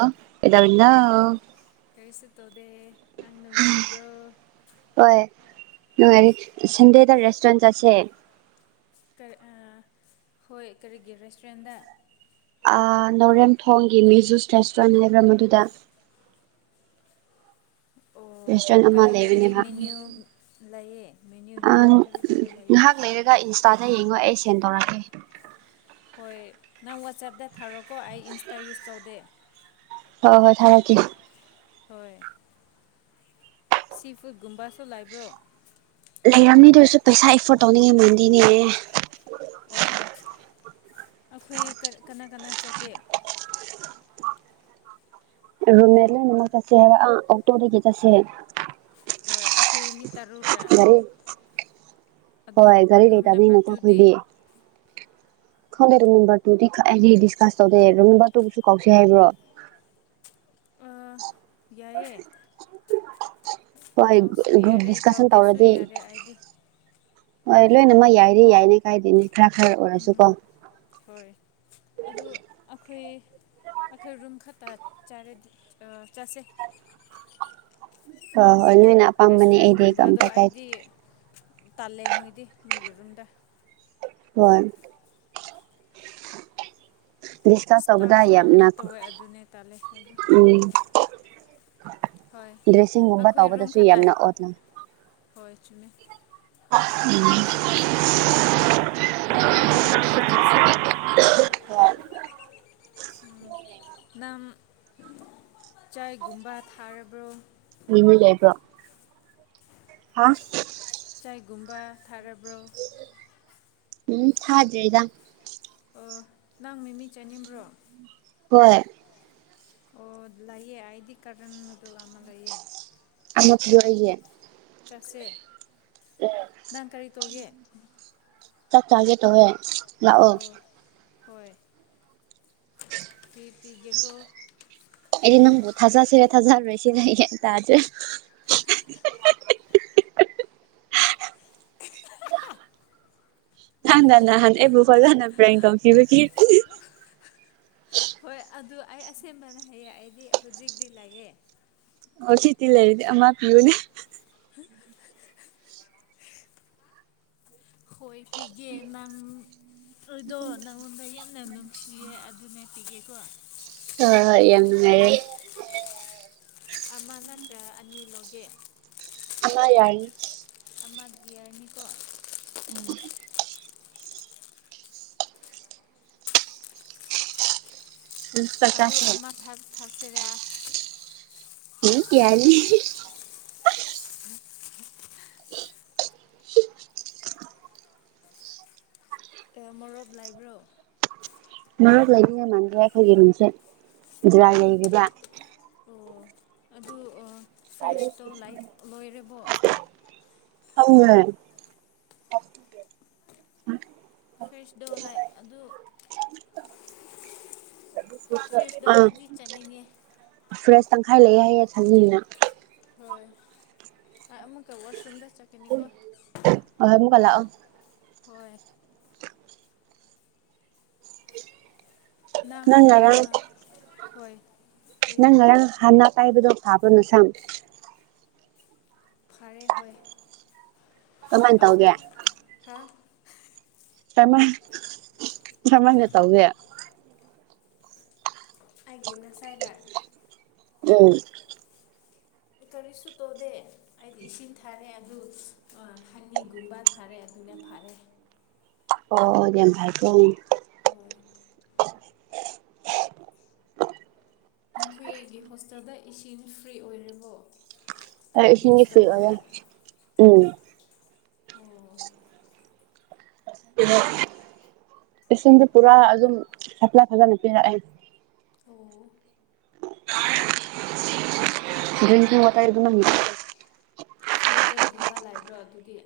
ꯑ ꯑꯦꯗꯥꯅ ꯀꯩꯁꯨ ꯇꯣꯗꯦ ꯅꯪꯅꯉꯔꯤꯔꯤꯕ꯭ꯔꯣ ꯍꯣꯏ ꯁꯟꯗꯦꯗ ꯔꯦꯁꯇꯨꯔꯦꯟ ꯑꯁꯦ ꯍꯣꯏ ꯀꯔꯤꯒꯤ ꯔꯦꯁꯇꯨꯔꯦꯟꯗ ꯂꯧꯎꯔꯦꯝꯊꯣꯡꯒꯤ ꯃꯦꯖꯨꯁ ꯔꯦꯁꯇꯨꯔꯦꯟ ꯍꯥꯏꯕ꯭ꯔ ꯃꯗꯨꯗ ꯑꯣ ꯔꯦꯁꯇꯨꯔꯦꯟ ꯑꯃ ꯀꯔꯤ ꯀꯔꯤ ꯂꯩꯕꯅꯦ ꯃꯥ ꯃꯦꯅ꯭ꯌꯨ ꯂꯩꯌꯦ ꯃꯦꯅ꯭ꯌꯨꯗꯣ ꯑꯪ ꯀꯔꯤ ꯀꯔꯤ ꯂꯩꯌꯦ ꯉꯍꯥꯛ ꯂꯩꯔꯒ ꯏꯟꯁꯇꯥꯗ ꯌꯦꯡꯉꯣ ꯑꯩ ꯁꯦꯟ ꯇꯧꯔꯛꯀꯦ ꯍꯣꯏ ꯅꯪ ꯋꯥꯆꯦꯞꯇ ꯊꯥꯔꯛꯀꯣ ꯑꯩ ꯏꯟꯁꯇꯥ ꯌꯨꯁ ꯇꯧꯗꯦ ꯍꯣꯏ ꯍꯣꯏ ꯊꯥꯔꯛꯀꯦ ꯍꯣꯏ ꯁꯤ ꯐꯨꯗꯀꯨꯝꯕꯁꯨ ꯂꯩꯕ꯭ꯔꯣ ꯂꯩꯔꯝꯅꯤꯗ ꯑꯣꯏꯔꯁꯨ ꯄꯩꯁꯥ ꯑꯦꯐꯣꯔꯠ ꯇꯧꯅꯤꯡꯉꯤ ꯃꯥꯟꯗꯤꯅꯦ ꯑꯣ ꯑꯩꯈꯣꯏ ꯀꯅꯥ ꯀꯅꯥ ꯆꯠꯀꯦ ꯃꯦ ꯂꯩ ꯆꯁꯦ ꯍꯥꯏꯕ ꯑ ꯑꯣꯛꯇꯣꯗꯒꯤ ꯆꯁꯦ ꯍꯥꯏꯦ ꯍꯣꯏ ꯑꯩꯈꯣꯏ ꯃꯤ ꯇꯔꯨꯨꯔꯥ ꯍꯣꯏ ꯒꯥꯔꯤ ꯂꯩꯇꯕꯅꯤ ꯅꯀꯣ ꯇꯨꯗꯤ ꯑꯩꯈꯨꯏꯗ ꯈꯪꯗꯦ ꯑꯗꯨꯣ ꯅꯝꯕꯔ ꯇꯨꯗꯤ ꯑꯩꯗꯤ ꯗꯤꯁꯀꯁ ꯇꯧꯗꯩ ꯑ ꯅꯝꯕꯔ ꯇꯨꯕꯨꯁꯨ ꯀꯧꯁ ꯍꯥꯏꯕ꯭ꯔꯣ ꯌꯥꯏꯌꯦ ꯍꯣꯏ ꯀꯧꯁꯨ ꯒ꯭ꯔꯨꯞ ꯌꯥꯔꯦ ꯗꯤꯁꯀꯁꯟ ꯀꯧꯗꯦꯁꯨ ꯇꯧꯔꯗꯤ ꯌꯥꯔꯦ ꯑꯩꯗꯤ ꯍꯣꯏ ꯂꯣꯏꯅꯃ ꯌꯥꯏꯗꯤ ꯌꯥꯏꯅꯦ ꯀꯥꯏꯗꯦꯅꯦ ꯈꯔ ꯈꯔ ꯑꯣꯏꯔꯁꯨꯀꯣ ꯍꯈꯨꯏ ꯑꯩꯈꯣꯏ ꯔꯨꯝ ꯈꯛꯇ ꯆꯠꯁꯦ ꯍꯣꯏ ꯍꯣꯏ ꯅꯣꯏꯅ ꯑꯄꯥꯝꯕꯅꯦ ꯑꯩꯗꯤ ꯑꯩ ꯑꯝꯇ ꯀꯥꯏꯦ ꯇꯥꯜꯂꯦ ꯃꯣꯏꯗꯤ ꯃꯣꯏꯒꯤ ꯔꯨꯝꯗ ꯍꯣꯏ ꯗꯤꯁꯀꯥꯁ ꯇꯧꯕꯗ ꯏꯁꯇꯥꯏꯜ ꯌꯥꯝꯅ ꯌꯥꯝꯀ ꯇꯧꯋꯦ ꯑꯗꯨꯅꯦ ꯇꯜꯂꯦ ꯍꯥꯏꯗꯤ ꯎꯝ ꯍꯣꯏ ꯗ꯭ꯔꯦꯁꯤꯡꯒꯨꯝꯕ ꯑꯩꯈꯣꯏ ꯇꯧꯕꯗꯁꯨ ꯌꯥꯝꯅ ꯑꯣꯠꯅ ꯆꯅ ꯎꯝ ꯈꯣꯏꯔꯨꯝ ꯐꯛꯇ ꯆꯥꯁꯦ [unintelligible] ꯅꯝ ꯆꯥꯏꯒꯨꯝꯕ ꯊꯥꯔꯕ꯭ꯔꯣ ꯃꯤꯃꯤꯏꯕ꯭ꯔꯣ ꯍꯥ ꯀꯩꯒꯨꯝꯕ ꯊꯥꯔꯕ꯭ꯔꯣ ꯎꯝ ꯍꯥꯏ꯭ꯔꯦꯗ ꯑꯣ ꯅꯪ ꯃꯤꯃꯤ ꯆꯥꯅꯤꯡꯕ꯭ꯔꯣ ꯍꯣꯏ ꯑꯣ ꯂꯩꯌꯦ ꯑꯗꯤ ꯀꯔ ꯇ ꯂꯃ ꯂꯩꯌꯦꯦ ꯑꯆ ꯌꯏꯦ ꯆꯠꯁꯦ ꯅꯪ ꯀꯔꯤ ꯇꯧꯒꯦ ꯆꯥꯛ ꯂꯒꯦ ꯇꯧꯋꯦ ꯂꯥꯛꯑꯣ ꯑꯣ ꯍꯣꯏ ꯐꯤ ꯄꯤꯦꯀ ꯑꯦꯅ ꯊꯖꯥ ꯁꯤꯔꯦ ꯊꯖꯥ ꯔꯣꯏꯁꯤ ꯅ ꯇ [inaudible] ꯅ ꯅ ꯍꯥꯟ ꯑꯦꯕꯨ ꯀꯗꯅ ꯄ꯭ꯔꯥꯏꯗꯣ ꯀꯕꯨ ꯍꯣꯏ ꯑꯗꯨ ꯑꯩ ꯑꯁꯦꯡꯕꯅ ꯍꯥꯏꯌꯦ ꯑꯩꯗꯤ ꯍꯧꯖꯤꯛꯇꯤ ꯂꯩꯑꯦ꯫ ꯑꯣ ꯁꯤꯦꯇꯤ ꯂꯩꯔꯤꯗꯤ ꯑ ꯃꯥ ꯄꯤꯌꯨꯅꯦ ꯍꯣꯏ ꯄꯤꯒꯦ ꯅꯪ ꯑꯩꯗꯣ ꯅꯪꯉꯣꯟꯗ ꯌꯥꯝꯅ ꯅꯨꯡꯁꯤꯌꯦ ꯑꯗꯨꯅ ꯄꯤꯒꯦꯀꯣ ꯑ ꯍꯣꯏ ꯌꯥꯝ ꯅꯨꯡꯉꯥꯏꯔꯦ ꯑꯃ ꯅꯠꯇ꯭ꯔ ꯑꯅꯤ ꯂꯧꯒꯦ ꯑ ꯌꯥꯔ ꯑꯃ ꯌꯔꯅꯤꯀꯣ ꯎꯝ ꯄꯆꯥꯥꯁ ꯇ꯭ꯔꯦ ꯍ ꯀꯌꯥ ꯃꯣꯔꯞ ꯂꯥꯏꯕ꯭ꯔꯣ ꯃꯔꯛ ꯂꯩꯅꯤꯡꯉꯩ ꯃꯥꯟꯗ꯭ꯔꯦ ꯑꯩꯈꯣꯏꯒꯤ ꯔꯨꯝꯁꯦ ꯖꯔꯥ ꯂꯩꯗ ꯑꯣ ꯑꯗꯨ ꯐ꯭ꯔꯦꯁꯇꯣ ꯂꯣꯏꯕꯣ ꯑ ꯐꯦꯁ ꯗꯣ ꯂꯥꯏ ꯑꯗꯨ ꯐ꯭ꯔꯦꯁꯇꯣ ꯑꯥ ꯑꯩꯗꯤ ꯆꯠꯅꯤꯡꯉꯦ ꯐ꯭ꯔꯦꯁ ꯇꯪꯈꯥꯏ ꯂꯩꯌꯦꯦ ꯍꯌꯦ ꯆꯪꯉꯤꯅ ꯍꯣꯏ ꯑꯃꯨꯛꯀ ꯋꯥꯁꯔꯨꯝꯗ ꯆꯥꯀꯤꯅꯤ ꯀꯣ ꯂ ꯑ ꯍꯣꯏ ꯅꯪ ꯍꯣꯏ ꯑꯌꯣ ꯅꯉ ꯍꯅ ꯀꯥꯏꯕꯗꯣ ꯐꯥꯕꯅ ꯁꯝ ꯐꯔꯦ ꯍꯣꯏ ꯀꯃꯥꯟ ꯇꯧꯒꯦ ꯍꯥ ꯇꯃ ꯊꯃꯦ ꯇꯧꯦ ꯑꯩꯒꯤ ꯅꯁꯥꯏꯔꯥ ꯎꯝ ꯀꯔꯤꯁꯨ ꯇꯧꯗꯦ ꯑꯩꯗꯤ ꯏꯁꯤꯡ ꯊꯥꯔꯦ ꯑꯗꯨ ꯍꯅꯤꯒꯨꯝꯕ ꯊꯥꯔꯦ ꯑꯗꯨꯅ ꯐꯥꯔꯦ ꯑꯣ ꯌꯥꯝꯦꯝ ꯍꯥꯏꯥꯏ ꯄ ꯍꯣꯏ ꯅꯈꯣꯏꯒꯤ ꯍꯣꯁꯇꯦꯜꯗ ꯏꯁꯤꯅ ꯐ꯭ꯔꯤ ꯑꯣꯏꯔꯤꯕꯣ ꯑ ꯏꯁꯤꯡꯁꯤꯡꯒꯁꯨ ꯎꯝ ꯑꯣ ꯏꯁꯤꯡꯁꯦ ꯄꯨꯔꯥ ꯑꯗꯨꯝ ꯁꯄꯂꯥ ꯐꯖꯅ ꯄꯤꯔꯛꯑꯦ ꯑꯣ ꯗꯔꯤꯀꯤ ꯑꯣꯏꯇꯥꯏ ꯑꯗꯨꯅ ꯐꯤꯜꯇꯔꯒꯨꯝꯕ ꯂꯩꯕ꯭ꯔꯣ ꯑꯗꯨꯗꯤ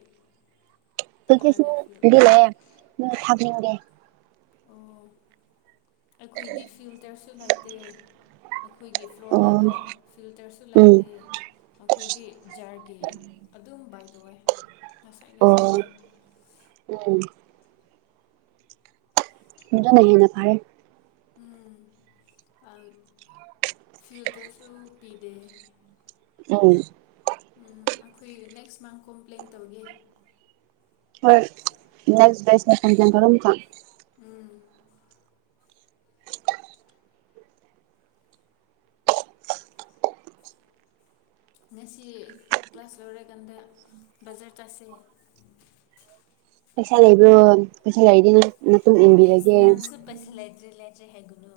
ꯑꯩ ꯊꯥꯔꯒ ꯐꯤꯜ ꯀꯗꯤ ꯂ ꯃ ꯊꯥꯄꯅꯤꯡꯗꯦ ꯑꯣ ꯑꯩꯈꯣꯏꯗꯤ ꯐꯤꯜꯇꯔꯁꯨ ꯂꯩꯇꯦ ꯑꯩꯈꯣꯏꯒꯤ ꯑꯣ ꯐ꯭ꯂꯣꯔꯗꯗꯣ ꯐꯤꯜꯇꯔꯁꯨ ꯎꯝ ꯂꯩꯇꯦ ꯑꯩꯈꯣꯏꯗꯤ ꯖꯥꯔꯒꯤ ꯑꯗꯨꯝꯕ ꯇꯦ ꯉꯁꯥꯏ ꯑꯣ ꯉꯁꯥꯏꯒꯤ ꯎꯝ ꯣ ꯅ ꯅ ꯐꯥꯦ ꯐ꯭ꯌꯜꯇꯔꯁꯨ ꯄꯤꯗꯦ ꯑ ꯎꯝ ꯑꯩꯈꯣꯏ ꯅꯦꯛꯁ ꯃꯟ ꯀꯣꯝꯄ꯭ꯂꯦꯟ ꯇꯧꯒꯦ ꯍꯣꯏ ꯅꯁ ꯗꯦꯁ ꯁꯖꯟ ꯇꯣ ꯅ ꯀ ꯉꯁꯤ ꯀ꯭ꯂꯥꯁ ꯂꯣꯏꯔꯀꯥꯟꯗ ꯕꯖꯥꯔ ꯇꯥꯥꯁꯦ꯫ [inaudible] ꯄꯩꯁꯥ ꯂꯩꯕ꯭ꯔꯣ ꯄꯩꯁꯥ ꯂꯩꯔꯗꯤ ꯅꯪ ꯃꯇꯨꯡ ꯏꯟꯕꯤꯔꯒꯦ ꯆꯠꯇ꯭ꯔꯦ ꯍꯥꯏꯒꯅꯨ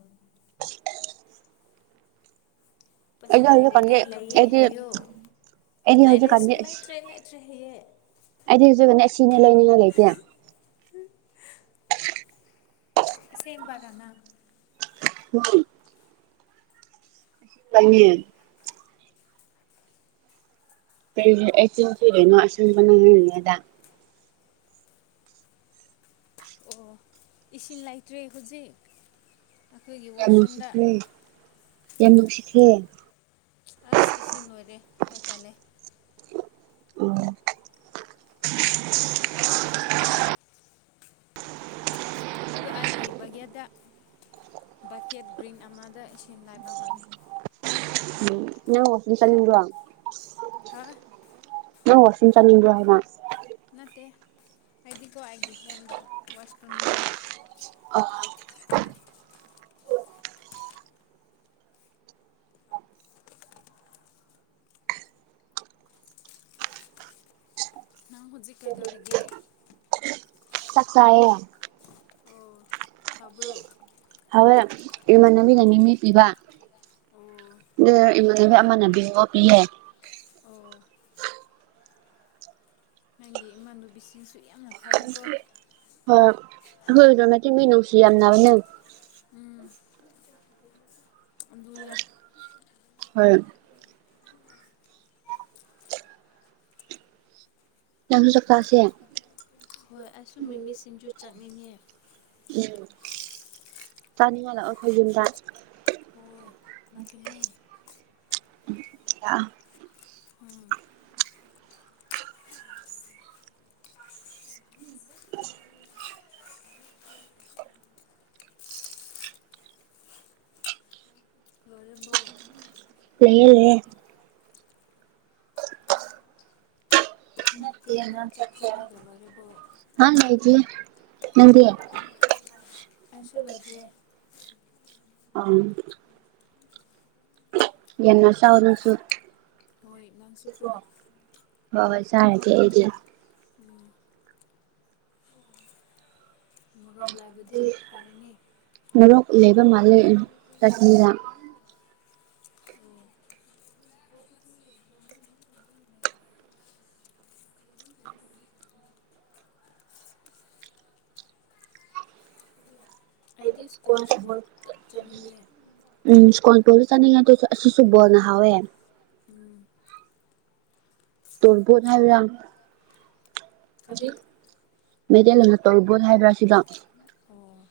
ꯑꯩꯗꯤ ꯄꯁꯟ ꯍꯧꯖꯤꯛꯀꯥꯟꯗꯤ ꯂꯩꯔꯗꯤ ꯂꯩꯌꯦ ꯑꯩꯗꯤ ꯍꯥꯏꯌꯣ ꯑꯩꯗꯤ ꯂꯥꯏꯔꯦꯁꯨ ꯍꯧꯖꯤꯛꯀꯥꯟꯗꯤ ꯑꯁ ꯂꯩꯇ꯭ꯔꯦ ꯂꯩꯇ꯭ꯔꯦ ꯍꯌꯦ ꯑꯩꯗꯤ ꯍꯧꯖꯤꯛ ꯑꯁꯤꯅꯦ ꯂꯩꯅꯤꯡꯉꯥꯏ ꯂꯩꯇꯦ ꯁꯦꯝ ꯄꯥꯅꯅ ꯎꯝ ꯅꯪꯒꯤ ꯆ ꯐꯗꯅꯣ ꯑꯁꯄꯅ ꯍꯥꯏꯗ [inaudible] ꯑꯣ ꯏꯁꯤꯡ ꯂꯩꯇ꯭ꯔꯦ ꯍꯧꯖꯤꯛ ꯑꯩꯈꯣꯏꯒꯤ ꯌꯥꯝ ꯋꯥꯁꯔꯨꯝꯗ ꯅꯨꯡꯁꯤꯈ꯭ꯔꯦ ꯌꯥꯝ ꯅꯨꯡꯁꯤꯈ꯭ꯔꯦ ꯑꯁ ꯏꯁꯤꯡ ꯂꯣꯏꯔꯦ ꯑꯩ ꯇꯥꯜꯂꯦ ꯎꯝ ꯑꯗꯨ ꯑꯩꯒꯤ ꯕꯒꯦꯗ ꯕꯛꯀꯦꯠ ꯒ꯭ꯔꯤꯟ ꯑꯃꯗ ꯏꯁꯤꯡ ꯂꯥꯏꯕ ꯃꯥꯜꯂꯦ ꯅ ꯋꯥꯁꯤ ꯇꯂꯤ ꯋꯥ ꯍꯥꯥ ꯅꯣꯏ ꯋꯥꯁꯤꯁꯤꯡꯤꯡꯇꯟ ꯏꯡ꯭ꯔꯣ ꯍꯥꯏ ꯃꯥ ꯅꯇ ꯑꯗꯨꯗꯤ ꯀꯒꯤ ꯍꯗ ꯋꯥꯁꯇꯅꯤꯡꯉ ꯑꯥ ꯅꯪ ꯍꯨꯖꯤꯛ ꯀꯩꯗꯧꯔꯤꯒꯦ ꯆꯥꯛ ꯆꯥꯢꯌꯦ ꯑꯣ ꯍꯥꯎꯕꯔꯣ ꯍꯋꯦ ꯏꯃꯥꯟꯅꯕꯤꯅ ꯃꯤꯅꯤ ꯄꯤꯕ ꯑꯣ ꯏꯃꯥꯟꯅꯕꯤ ꯏꯅꯥꯟꯅꯕꯤꯅꯥ ꯄꯤꯌꯦ ꯑꯣ ꯅꯪꯒꯤ ꯏꯃꯥꯟꯅꯨꯕꯤꯁꯤꯡꯁꯨ ꯌꯥꯝꯅ ꯐꯔꯦꯀꯣ ꯍ ꯍꯣꯏ ꯑꯗꯨ ꯃꯥ ꯃꯅꯧ ꯁꯤ ꯌꯥꯝꯅ ꯅ [inaudible] ꯎꯝ ꯑꯗꯨꯅꯦ ꯍꯣꯏ ꯅꯪꯁꯨ ꯆꯥꯛ ꯆꯥꯁꯦ ꯍꯣꯏ ꯑꯩꯁꯨ ꯃꯤꯃꯤꯁꯤꯡꯁꯨ ꯆꯠꯅꯤꯡꯉꯦ ꯆꯥꯅꯤꯡꯉꯥ ꯂꯥꯛꯑꯣ ꯑꯣꯈꯣꯏ ꯌꯨꯝꯗ ꯂꯛꯑꯣ ꯍꯣꯏ ꯂꯥꯛꯀꯅꯤ ꯎꯝ ꯂꯣꯏꯔꯕꯣ ꯂꯩꯌꯦ ꯂꯩꯌꯦ ꯅꯠꯇꯦ ꯅꯪ ꯆꯥꯛ ꯆꯔꯒ ꯂꯣꯢꯔꯕꯣ ꯍꯥ ꯂꯩꯇꯤꯌꯦ ꯅꯪꯗꯤ ꯑꯩꯁꯨ ꯂꯣꯏꯗ꯭ꯔꯦ ꯑꯝ ꯌꯦꯟꯅ ꯆꯥꯎ ꯅꯪꯁꯨ ꯍꯣꯏ ꯅꯪꯁꯨꯀꯣ ꯍꯣꯢ ꯍꯣꯢ ꯆꯔꯒꯦ ꯑꯩꯗꯤ ꯎꯝ ꯃꯣꯔꯣꯛ ꯂꯥꯏꯕꯗꯤ ꯐꯔꯅꯤ ꯍꯔ [inaudible] ꯑꯩꯗꯤ ꯏꯁꯀ꯭ꯋꯥꯁ ꯕꯣꯜ ꯆꯠ ꯆꯥꯠꯅꯤꯡꯉꯦ ꯎꯝ ꯁꯀꯣꯟꯄꯁꯨ [inaudible] ꯑꯁꯤꯁꯨꯕꯅꯍꯋꯦ ꯎꯝ ꯇꯕꯨꯊ ꯍꯥꯏꯔꯝ [inaudible] ꯀꯔꯤ ꯃꯩꯇꯩꯜꯅ ꯇꯣꯔꯕꯣꯠ ꯍꯥꯏꯕ꯭ꯔꯥ ꯁꯤꯗ ꯑꯣ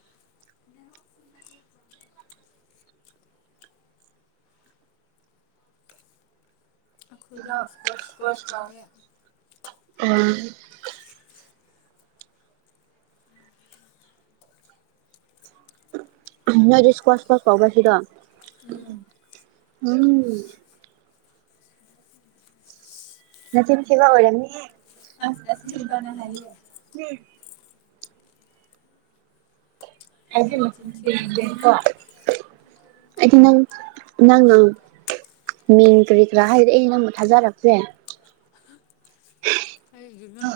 ꯑꯩꯈꯣꯏꯗꯣ ꯏꯁꯀ꯭ꯋꯥꯁ ꯏꯁꯀ꯭ꯋꯥꯁ ꯀꯧꯔꯦ ꯑꯣ ꯅꯣꯏꯗꯤ ꯏꯁꯀ꯭ꯋꯥ ꯁꯀꯋꯥꯁ ꯀ ꯄꯁꯤꯗꯣ ꯎꯝ ꯋꯥꯉ ꯅꯊ ꯊꯕ ꯑꯣꯏꯃꯤ ꯑ ꯑꯁ ꯑꯁꯦꯡꯕꯅ ꯍꯥꯏꯌꯦ ꯑꯩꯗꯤ ꯃꯆꯤꯟ ꯊꯤꯔꯤꯗꯦꯗꯀꯣ ꯑꯩꯗꯤꯅ ꯅꯪꯅ ꯃꯤꯡ ꯀꯔꯤ ꯀꯔꯥ ꯍꯥꯏꯔꯦ ꯑꯩ ꯅꯪꯕꯨ ꯊꯥꯖꯔꯛꯁꯦ ꯑꯩꯃ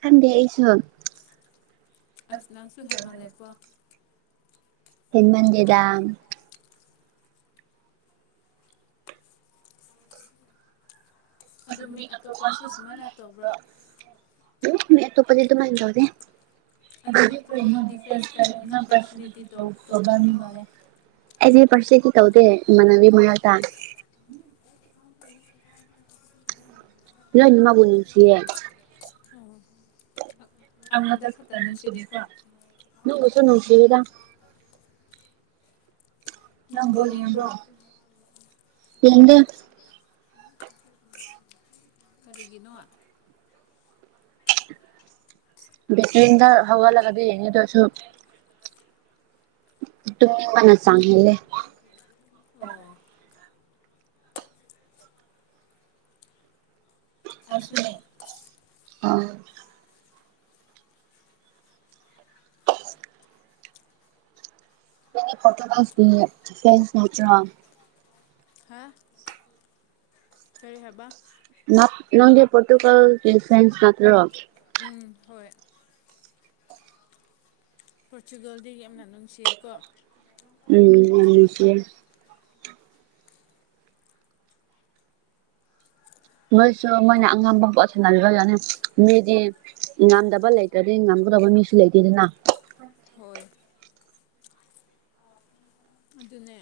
ꯈꯟꯗꯦ ꯑꯩꯁꯨ ꯑꯁ ꯂꯆꯁꯨ ꯍꯦꯃꯂꯌꯥꯀ ꯍꯃꯟꯗꯤꯗꯝ ꯑꯗꯨ ꯃꯤ ꯑꯇꯣꯞꯄꯁꯨ ꯁꯨꯃꯥꯏꯅ ꯇꯧꯕ꯭ꯔꯣ ꯃ ꯇꯨꯞꯄꯗꯃꯥꯏꯗ ꯑꯗꯨꯗꯤ ꯀꯩꯅꯣ [unintelligible] ꯗꯤꯐ꯭ꯔꯦꯟꯁ ꯀꯔꯤ ꯅꯪ ꯄꯥꯔꯁꯅꯦꯂꯤꯇꯤ ꯇꯧꯕ ꯃꯤ ꯃꯥꯜꯂꯦ ꯑꯩꯁ ꯄꯔꯁꯦꯒꯤ ꯇꯧꯗꯦ ꯃꯅꯕꯤ ꯃ ꯇ ꯏ ꯏꯃ ꯄꯨꯣꯜꯁꯤꯦ ꯍꯥ ꯅꯪꯕꯨꯁꯨ ꯅꯨꯡꯁꯤꯗ ꯅꯪ ꯕꯣꯜ ꯌꯦꯡꯕ꯭ꯔꯣ ꯌꯦꯡꯗꯦ [unintelligible] ꯀꯔꯤꯒꯤꯅꯣ ꯕꯀꯗ ꯍꯕ ꯂꯗ ꯍꯗ ꯁ [inaudible] ꯇ ꯄꯅꯥ ꯆꯂ [inaudible] ꯑꯣ ꯑꯩꯁꯨꯨꯅ꯭ꯌꯥ ꯑ ꯐ꯭ꯔ ꯍꯥ ꯀꯔꯤ ꯍꯕ ꯅꯪꯒꯤ ꯄꯣꯣꯔꯇꯨꯒꯜ ꯐ꯭ꯔꯦꯟꯁ ꯅꯠꯇ ꯎꯝ ꯍꯣꯏ ꯄꯣꯔꯆꯨꯒꯜꯗꯤ ꯌꯥꯝꯅ ꯅꯨꯡꯁꯤꯌꯦꯀꯣ ꯎꯝꯅꯨꯡꯁꯤꯦ ꯃꯣꯏꯁꯨ ꯃꯣꯏꯅ ꯑꯉꯝꯕ ꯄꯣꯠꯁꯟꯅꯂ ꯌꯥꯅꯤ ꯃꯤꯗꯤ ꯉꯝꯗꯕ ꯂꯩꯇ꯭ꯔꯗꯤ ꯀꯕ ꯃꯤꯁꯦꯅ ꯍꯣꯏ ꯑꯗꯨꯅꯦ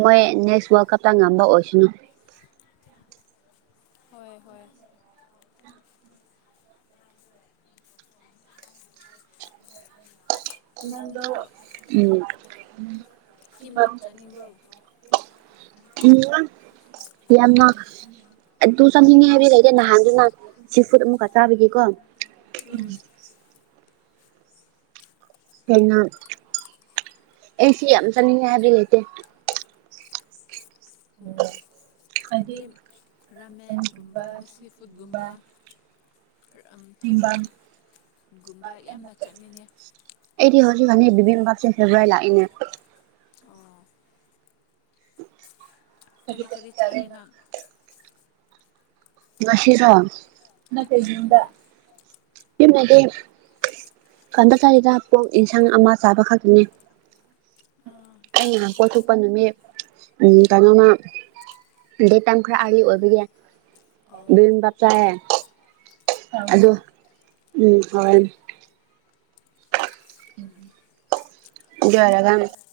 ꯃꯣꯏ ꯅꯦꯛꯁ ꯋꯥꯔꯜ ꯀꯞꯇ ꯉꯝꯕ ꯑꯣꯏꯁꯅꯣ ꯍꯣꯏ ꯍꯣꯏ ꯅꯪꯗꯣ ꯎꯝ ꯊꯝꯕꯥꯞꯆꯥ ꯅꯤꯡꯕꯞ ꯎꯝ ꯌꯥꯝꯃ ꯑꯗꯨ ꯆꯪꯅꯤꯡꯉꯦ ꯍꯥꯏꯕꯤꯔꯛꯏꯗꯤꯦ ꯅꯍꯥꯟꯗꯨ ꯅꯍ ꯁꯤ ꯐꯨꯗ ꯑꯃꯨꯛꯀꯛ ꯆꯥꯕꯒꯤꯀꯣ ꯎꯝ ꯎꯝ ꯀ ꯑꯦꯁꯤ ꯑ ꯆꯅꯤ ꯉ ꯍꯥꯏꯕ ꯂꯩꯇꯦ ꯎꯝ ꯍꯥꯏꯗꯤ ꯔꯥꯃꯦꯟꯒꯨꯝꯕ ꯁꯤ ꯐꯨꯗꯀꯨꯝꯕ ꯇꯤꯝꯕꯥꯝ ꯒꯨꯝꯕ ꯌꯥꯝꯅ ꯆꯠꯅꯤꯡꯉꯩ ꯕꯤ ꯄꯞꯁꯦ ꯐꯦꯕꯋꯥꯥꯏ ꯂꯥꯛꯏꯅꯦ ꯑꯣ ꯀ ꯀꯔꯤ ꯆ ꯃꯤꯔ ꯅꯠꯇꯦ ꯌꯨꯝꯗ ꯍꯃꯗꯤ ꯀꯟꯗ ꯆꯥꯁꯤꯗ ꯄꯣꯛ ꯏꯟꯁꯥꯡ ꯑꯃ ꯆꯥꯕ ꯈꯛꯇꯅꯦ ꯑꯥ ꯑꯩ ꯉꯥꯏꯍꯥꯛ ꯀꯣꯊꯣꯛꯄ ꯅꯨꯃꯤꯠ ꯎꯝ ꯀꯩꯅꯣꯃ ꯗꯦꯠ ꯇꯥꯏꯝ ꯈꯔ ꯑꯥꯔꯤ ꯑꯣꯏꯕꯒꯤ ꯌꯨꯝꯗ ꯤꯟꯕꯄꯦ ꯆꯥꯏꯌꯦ ꯑꯗ ꯍꯥꯎꯕ꯭ꯔꯣ ꯎꯝ ꯍ [unintelligible]